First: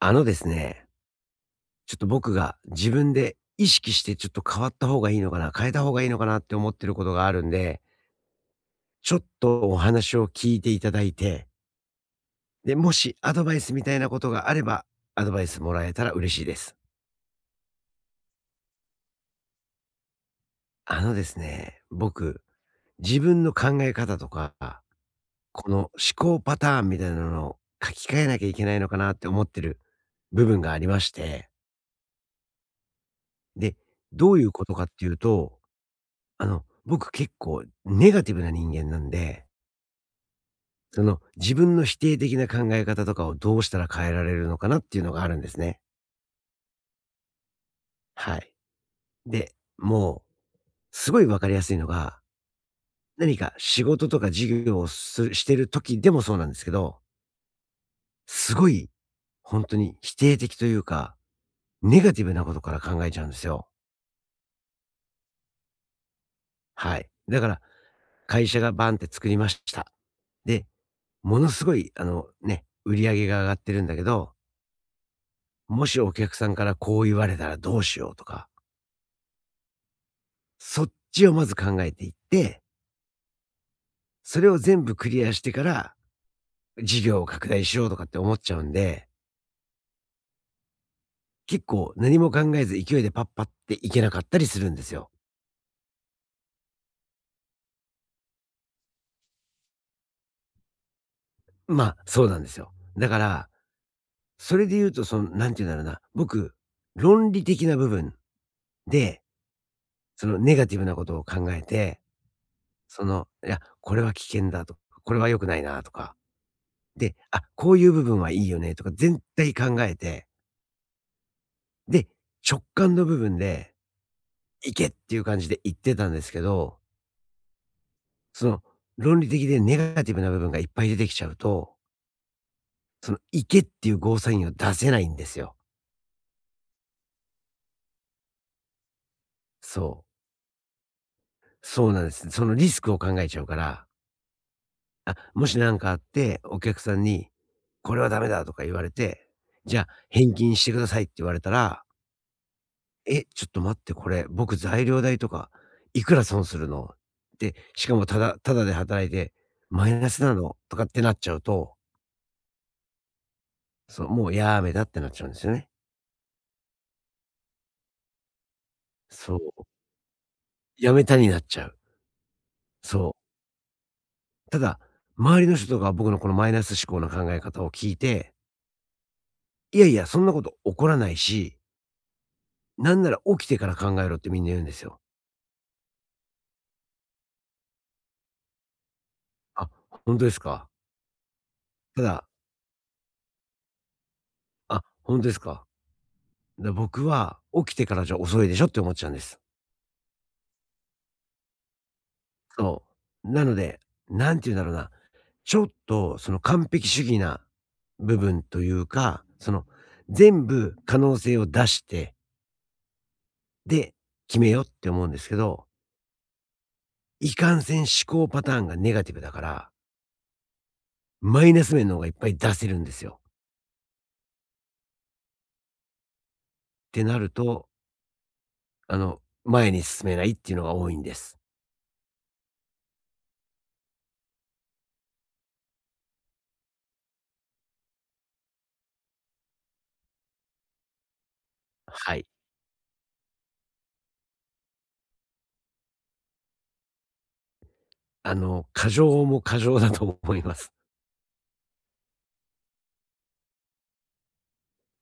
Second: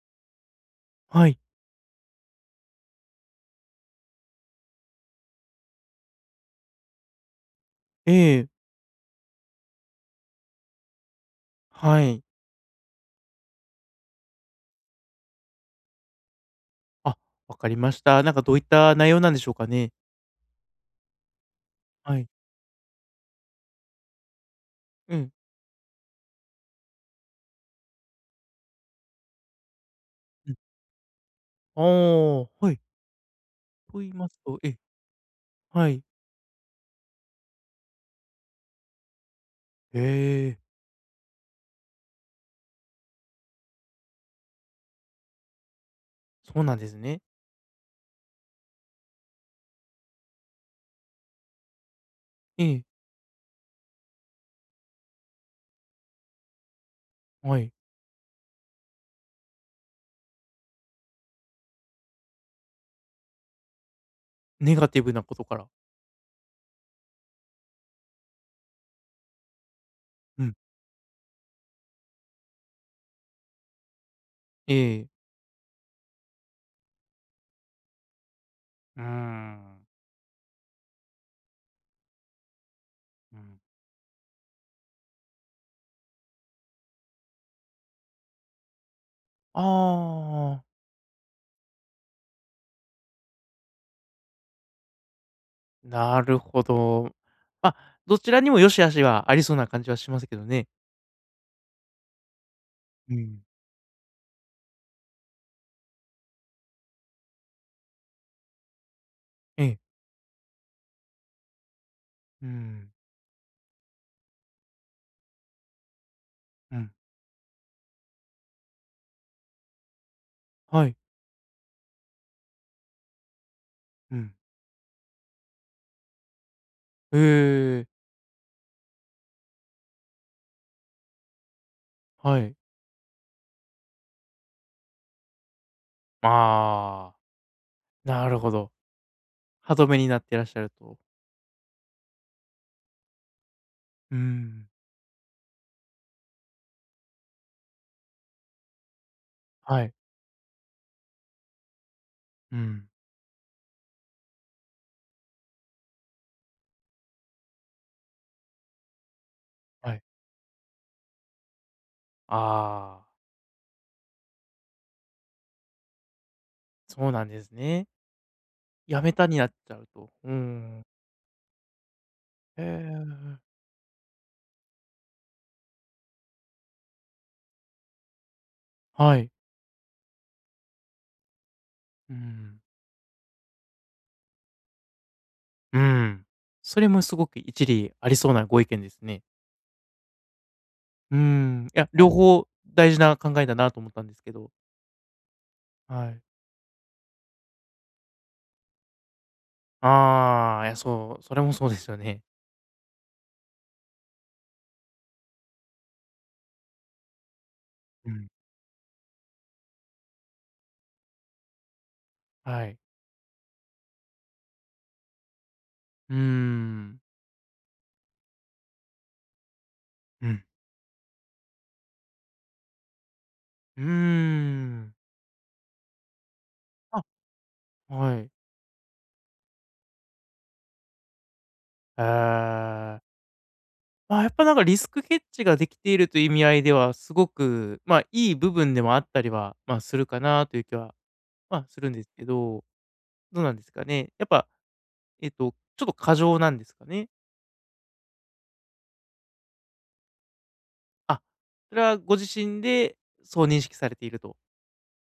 あのですね、はい。ちょっと僕が自分で意識してちょっと変わった方がいいのかな、変えた方がいいのかなって思ってることがあるんで、ええ、ちょっとお話を聞いていただいて、はい。で、もしアドバイスみたいなことがあれば、アドバイスもらえたら嬉しいです。あ、わかりました。なんかどういった内容なんでしょうかね？はい。僕、自分の考え方とか、うん、この思考パターンみたいなのを書き換えなきゃいけないのかなって思ってる部うん。分がありまして、ああ、はい。で、と言いまどうすいうとこえとえ、かっていうと、はい。僕結構ネガティブな人間なんで、へえ、その自分の否定的な考え方とかをどうしたら変えられるのかなっていうのがあるんですね。そうなんですね。はい。で、もう、すごいわかりやすいのが、ええ、何か仕事とか事業をしてる時でもそうなんですけど、はい。すごい、本当に否定的というか、ネガティブなことから考えちゃうんですよ。ネガティブなことから。はい。だから、会社がバンって作りました。うん。で、ものすごい売り上げが上がってるんだけど、ええ。もしお客さんからこう言われたらどうしようとか、うーん、そっちをまず考えていって、うん。それを全部クリアしてから、事業を拡大しようとかって思っちゃうんで、ああ、結構何も考えず勢いでパッパっていけなかったりするんですよ。なるほど。ま、どちらにも良し悪しはありそうな感じはしますけどね。まあ、そうなんですよ。だうかん。ら、それで言うと、その、なんて言うんだろうな、僕、論理的な部分で、ええ、そのネガティブなことを考えて、うん、その、いや、これは危険だと、これは良くないなとか、うん。で、あ、こういう部分はいいよねとか、全体考えて、はい。で、直感の部分で、うん。行けっていう感じで言ってたんですけど、へえ、その、論理的でネガティブな部分がいっぱい出てきちゃうと、はい。その行けっていうゴーサインを出せないんですよ。ああ。なるほど。歯止めそにう。なってらっしゃると。そうなんです。そのリスクを考えちゃうから、うーん。あ、もしなんかあって、お客さんに、これはダメだとか言われて、じはゃあい。返金してくださいって言われたら、うん。え、ちょっと待って、これ、僕材料代とか、いくら損するの？で、しかもただただで働いて、マはイい。ナスなの？とかってなっちゃうと、ああ、そう、もうやめたってなっちゃうんですよね。そうなんですね。やめたにそなっう、ちゃうと。うーん。やめたになっちゃう。へそう。え、ただ、周りの人とか僕のこのマイナス思考な考え方を聞いて、はい。いやいや、そんなこと起こらないし、うん。なんなら起きてから考えろってみんな言うんですよ。うん。それもすごく一理ありそうなご意見ですね。あ、本当ですか。うーん。いや、た両だ、方大事な考えだなと思ったんですけど。あ、本当ですか。はい。だ、僕は起きてからじゃ遅いでしょって思っちゃうんです。ああ、いや、そう、それもそうですよね。そう。なので、なんて言うんだろうな、ちょっとその完璧主義なう部ん。分というか、その全部可能性を出して、はい。で、決めようって思うんですけど、うーん。いかんせん思考パターンがネガティブだから、うん。マイナス面の方がいっぱい出せるんですよ。っうーん。あ、てなると、はい。前に進めないっていうのが多いんです。ええ。まあ、やっぱなんかリスクヘッジができているという意味合いでは、すごく、まあ、いい部分でもあったりは、まあ、するかなという気は、まあ、するんですはけい。ど、どうなんですかね。やっぱ、ちょっと過剰なんですかね。過剰も過剰だと思います。あ、それはご自身でそう認識されていると。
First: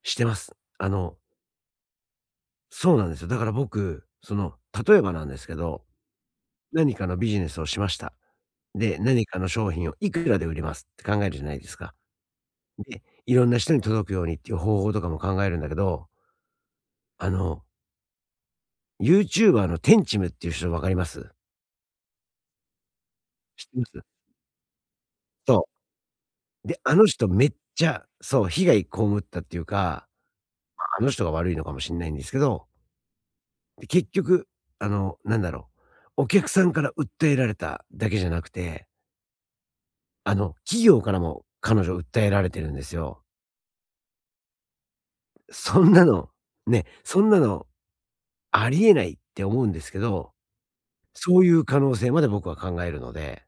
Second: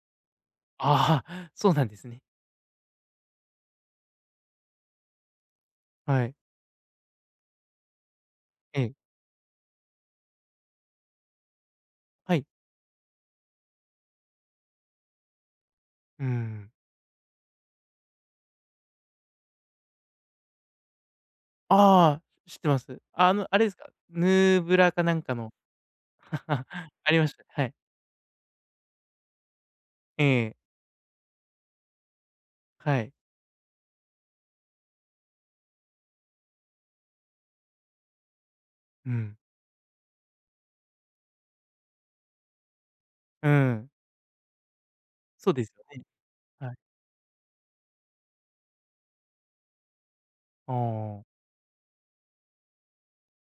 してます。ああ、そうなんですね。そうなんですよ。だから僕、その、例えばなんですけど、はい。何かのビジネスをしました。えで、え。何かの商品をいくらで売りますって考えるじゃないですか。はい。で、いろんな人に届くようにっていう方法とかも考えるんだけど、うん。あの、ユーチューバーのテンチムっていう人分かります？ああ、知ってます。あの、あ知れっですてまか、す？ヌーブラかなんかの、そ う。で、あのありま人したね。めっはい。ちゃそう、被害被ったっていうか、ええ、あの人が悪いのかもしんないんですけど、はい。で、結局、あの、なんだろお客さんから訴えられただけじゃなくて、うん。企業からも彼女訴えられてるんですよ。うん。そうですそよんね。なの、はい。ね、そんなのありえないって思うんですけど、ああ。そういう可能性まで僕は考えるので、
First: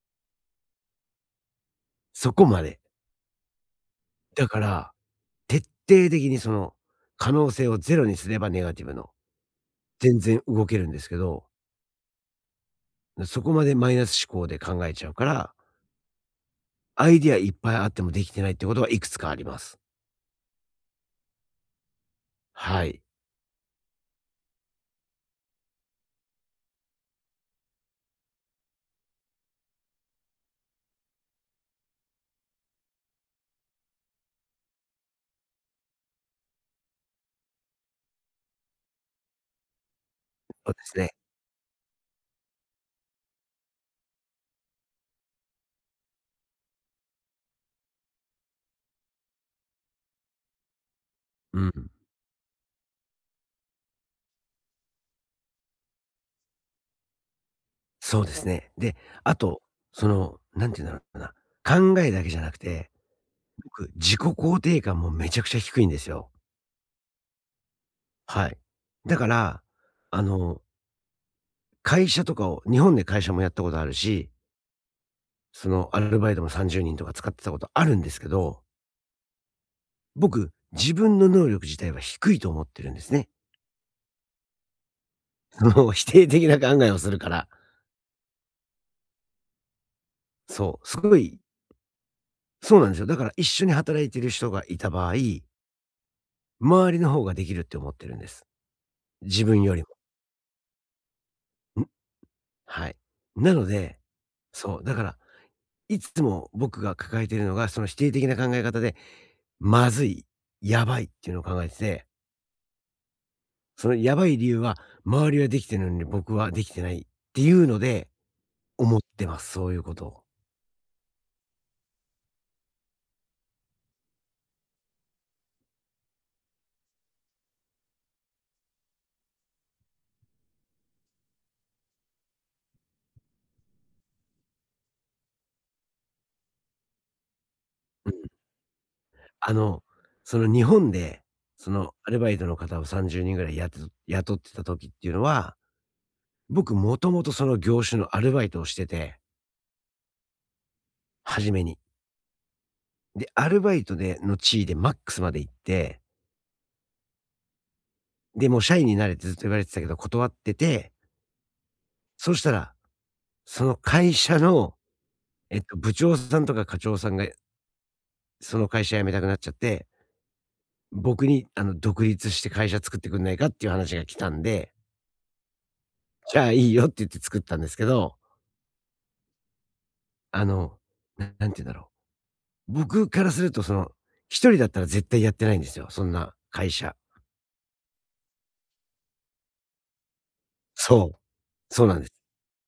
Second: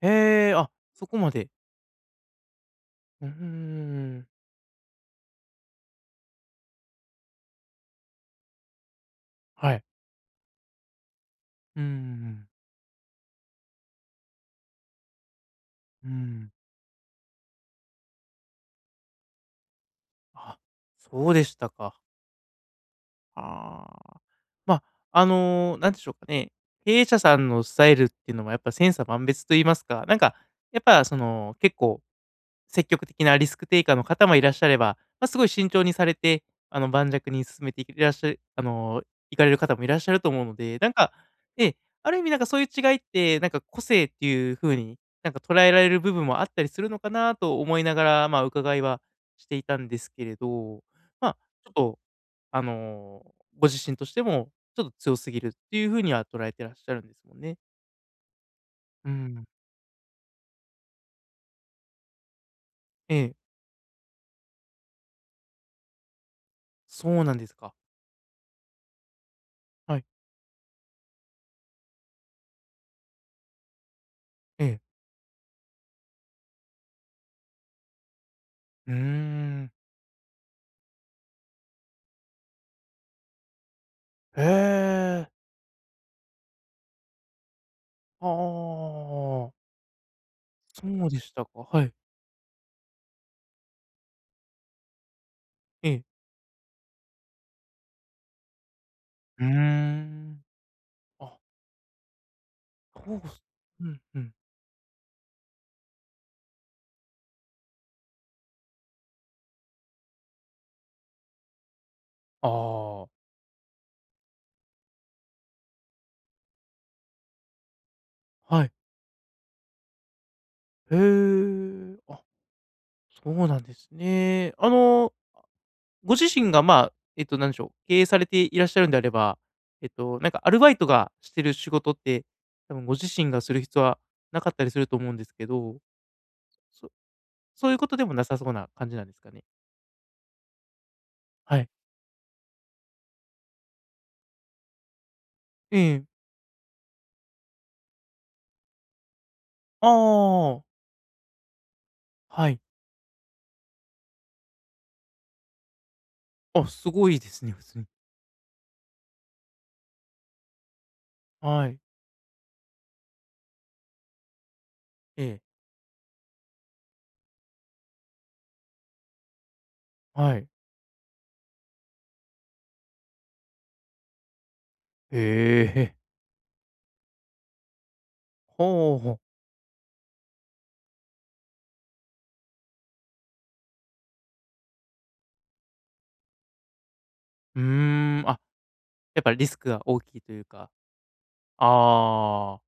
へえ、あ、そこまで。そこまで。うーん。だから、徹底的にその可能性をゼロにすればネガティブの、はい。全然動けるんですけど、うーん、そこまでマイナス思考で考えちゃうから、うん。アイディアいっぱいあってもできてないってことはいくつかあります。あ、そうでしたか。はい。ああ。まあ、あの、なんでしょうかね、経営者さんのスタイルっていうのはやっぱ千差万別と言いますか、なんか、やっぱその、結構積極的なリスクテイカーの方もいらっしゃれば、まあ、すごい慎重にされて、あの、盤石に進めていらっしゃるあの、いかれる方もいらっしゃると思うのそうで、でなんすね。か、ええ、ある意味なんかそういう違いって、なんか個性っていう風に、なんか捉えられる部分もあったりするのかなと思いながら、まあ、伺いはしていたんですけれど、まあ、うちょっん。と、あの、ご自身としても、ちょっと強すぎるっていう風には捉えてらっしゃるんですもんね。そうですね。で、うあん。と、その、なんて言うんだろうな、考えだけじゃなくて、ええ、僕、自己肯定感もめちゃくちゃ低いんですよ。そうなんですか。はい。だから、はい。あの、会社とかを日本で会社もやったことあるし、ええ。そのアルバイトも30人とか使ってたことあるんですけど、うーん。僕、自分の能力自体は低いと思ってるんですね。へえ。その 否定的な考えをするから。ああああああああ。そそう、すうごでしい、たか。はい。そうなんですよ。だから一緒に働いてる人がいた場合、ええ。周りの方ができるって思ってるんです。自うー分よりん。あ、も。はい。そうすなのうで、んうん。そう、だから、いつも僕が抱えているのが、その否定的な考え方で、まずい、やばいっていうのを考えてて、ああ、そのやばい理由は、周りはできてるのに僕はできてないっていうので、はい。思ってます、そういうことを。へえ。あ、そうなんですね。あの、ご自身が、まあ、なんでしょう、経営されていらっしゃるんであれば、えっと、なんかアルバイトがしてる仕事って、多分ご自身がする必要はなかったりすると思うんですけど、そそういうことでうもなん。さそうな感じなんですかね？あの、その日本で、はい。そのアルバイトの方を30人ぐらいやって雇ってた時っていうのは、ええ。僕もともとその業種のアルバイトをしてて、ああ、初めに。はい。で、アルバイトでの地位でマックスまで行って、あ、すごいですね、普通に。で、もう社員になれってずっと言われてたけど断ってて、はい。そしたら、その会社の、ええ。部長さんとか課長さんがその会社辞めたくなっちゃって、はい。僕に独立して会社作ってくんないかっていう話が来たんで、へえ。じゃあいいよって言って作ったんですけど、ほうほう。あの、ななんて言うんだろう。僕からするとその、一人だったら絶対やってないんですよ、そんな会社。うーん、あ、やっぱリスクが大きいというか。そう、そうなんです。ああ。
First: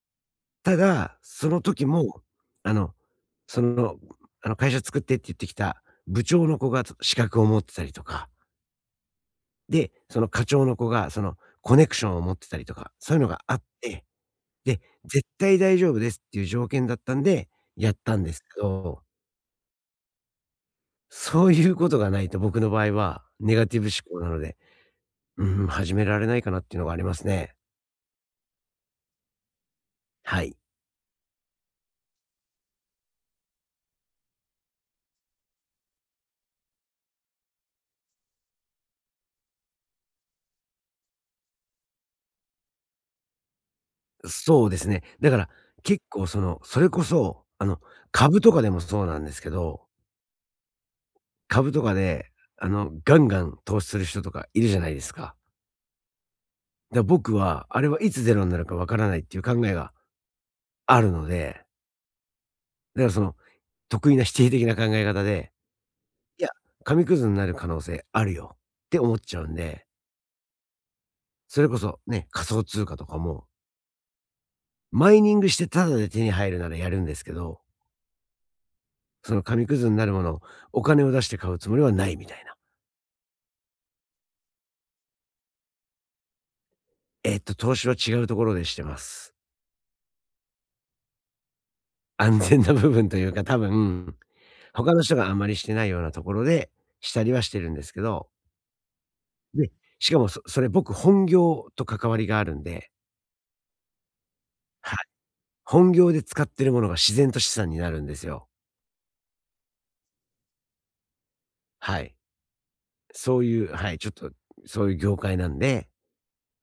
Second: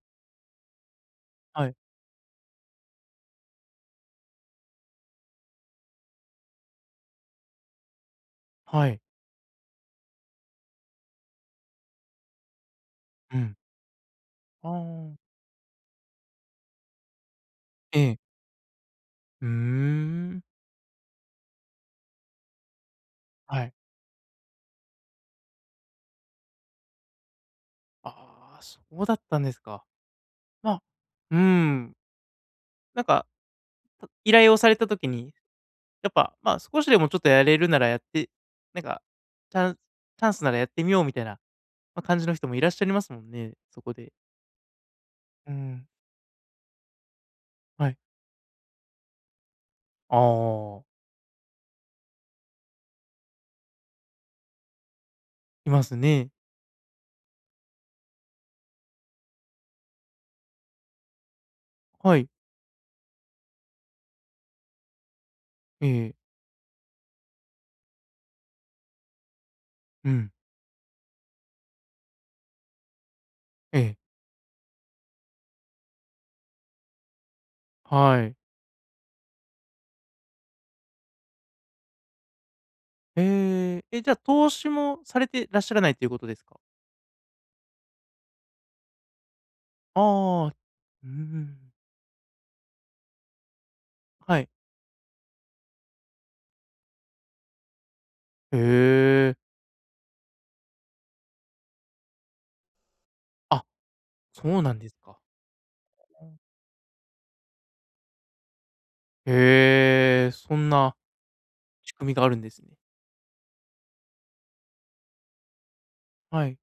ただ、そのはい。時も、あの、その、あの会社作ってって言ってきた部長の子が資格を持ってたりとか、はい。で、その課長の子がそのコネクションを持ってたりとか、そういうのうがあん。って、あで、絶あ。対大丈夫ですっていう条件だったんで、やっえたえ。んですけど、うーん。そういうことがないと僕の場合はネはガい。ティブ思考なので、うーん、始められないかなっていうのがありますね。ああ、そうだったんですか。はい。まあ、うーん、なんか、依頼をされた時に、やっぱ、まあ、少しでもちょっとやれるならやって、なんか、チャンチャンスならやってみようみたいな、ま、感じの人もいらっしゃいますもんね、そこで。そうですね。だからうん、結構その、それこそ、はい。株とかでもそうなんですけど、ああ、株とかで、ガンガン投資する人とかいるじゃないですか。いますね。だから僕は、あれはいつゼロになるかわからないっていう考えがあるので、はい。だからその、得意な否定的な考え方で、ええ。いや、紙くずになる可能性あるよって思っちゃうんで、うん。それこそね、仮想通貨とかも、ええ。マイニングしてタダで手に入るならやるんですけど、はい。その紙くずになるものをお金を出して買うつもりはないみたいな。ええ、え、じゃあ、投資もされてらっしゃらないということですか？投資は違うところでしてます。ああ、うーん。安全な部分というか、多分、はい。他の人があんまりしてないようなところでしたりはしてるんですけど、へえ。で、しかもそれ僕本業と関わりがあるんで、あ、そうなんですはい。か。本業で使ってるものが自然と資産になるんですよ。へえ、そんな仕は組みい。があるんですね。そういう、はい、ちょっと、そういう業界なんで、はい。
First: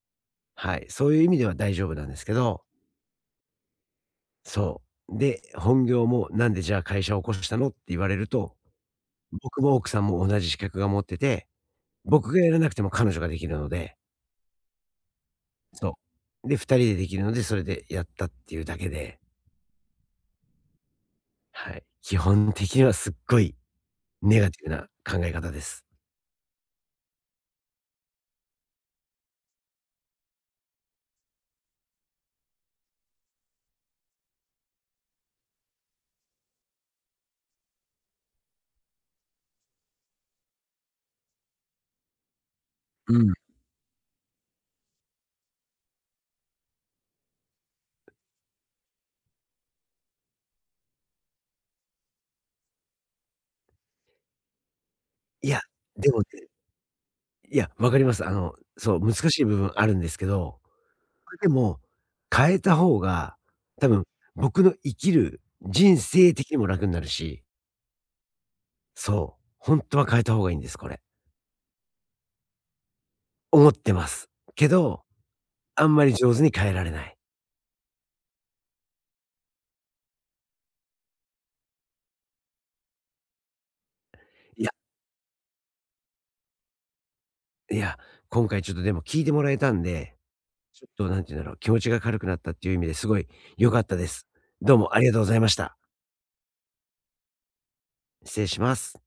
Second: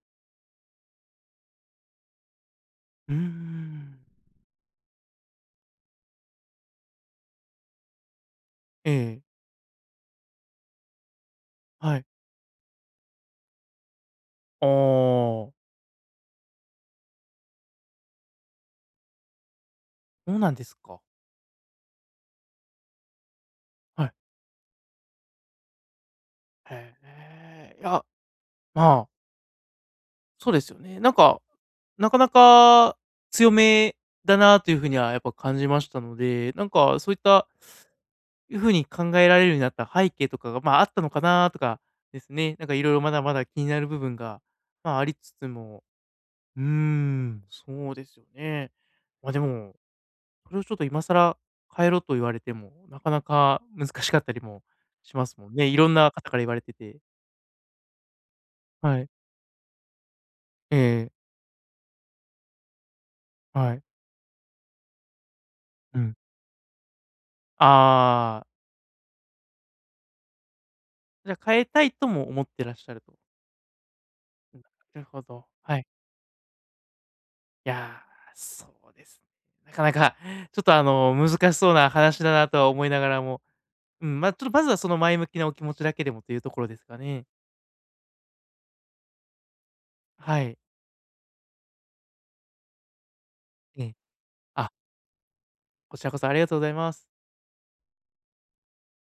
はい、そういう意味では大丈夫なんですけど、うーん。そう。で、本業もなんでじゃあ会社を起こしたのって言われると、ええ、僕も奥さんも同じ資格が持ってて、はい。僕がやらなくても彼女ができるので、ああ、そう。で、二人でできるので、それでやったっていうだけで、そうなんですか。はい。基本的にはすっごいはい。ネガティブな考え方です。へえ。いや、まあそうですよね。なんか、なかなか強めだなというふうにはやっぱ感じましたので、なんかそういったいう風に考えられるようになった背景とかが、まあ、あったのかなとかですね。なんかいろいろまうだまん。だ気になる部分が、まあ、ありつつも、うーん、そうですよね。まあ、でも、それをちょっと今更変えろと言われても、なかなか難しかったりもしますいもんや、ね。いろんなでもね、方から言われてて。いや、わかります。そはう、い。難しい部分あるんですけど、ええ、それでも、変えた方が、はい。多分僕の生きる人うん。生的にも楽になるし、ああ。そう、ほんとは変えた方がいいんです、これ。じゃ、変えたいとも思ってらっしゃると。思ってます。けなど、るほど、はい。あんまり上手に変えられない。いやー、そうですね。なかなかちょっと、あの、難しそうな話だなとは思いながらも、うん、まあ、ちょっとまいずや、はその前向きなお気持ちだけでもというところですかね。いや、今回ちょっとでも聞いてもらえたんで、はい。ちょっと何て言うんだろう、気持ちが軽くなったっていう意味ですごい良かえっえ。たです。あ、どうもありがとうございました。こちらこそありがとうございます。失礼します。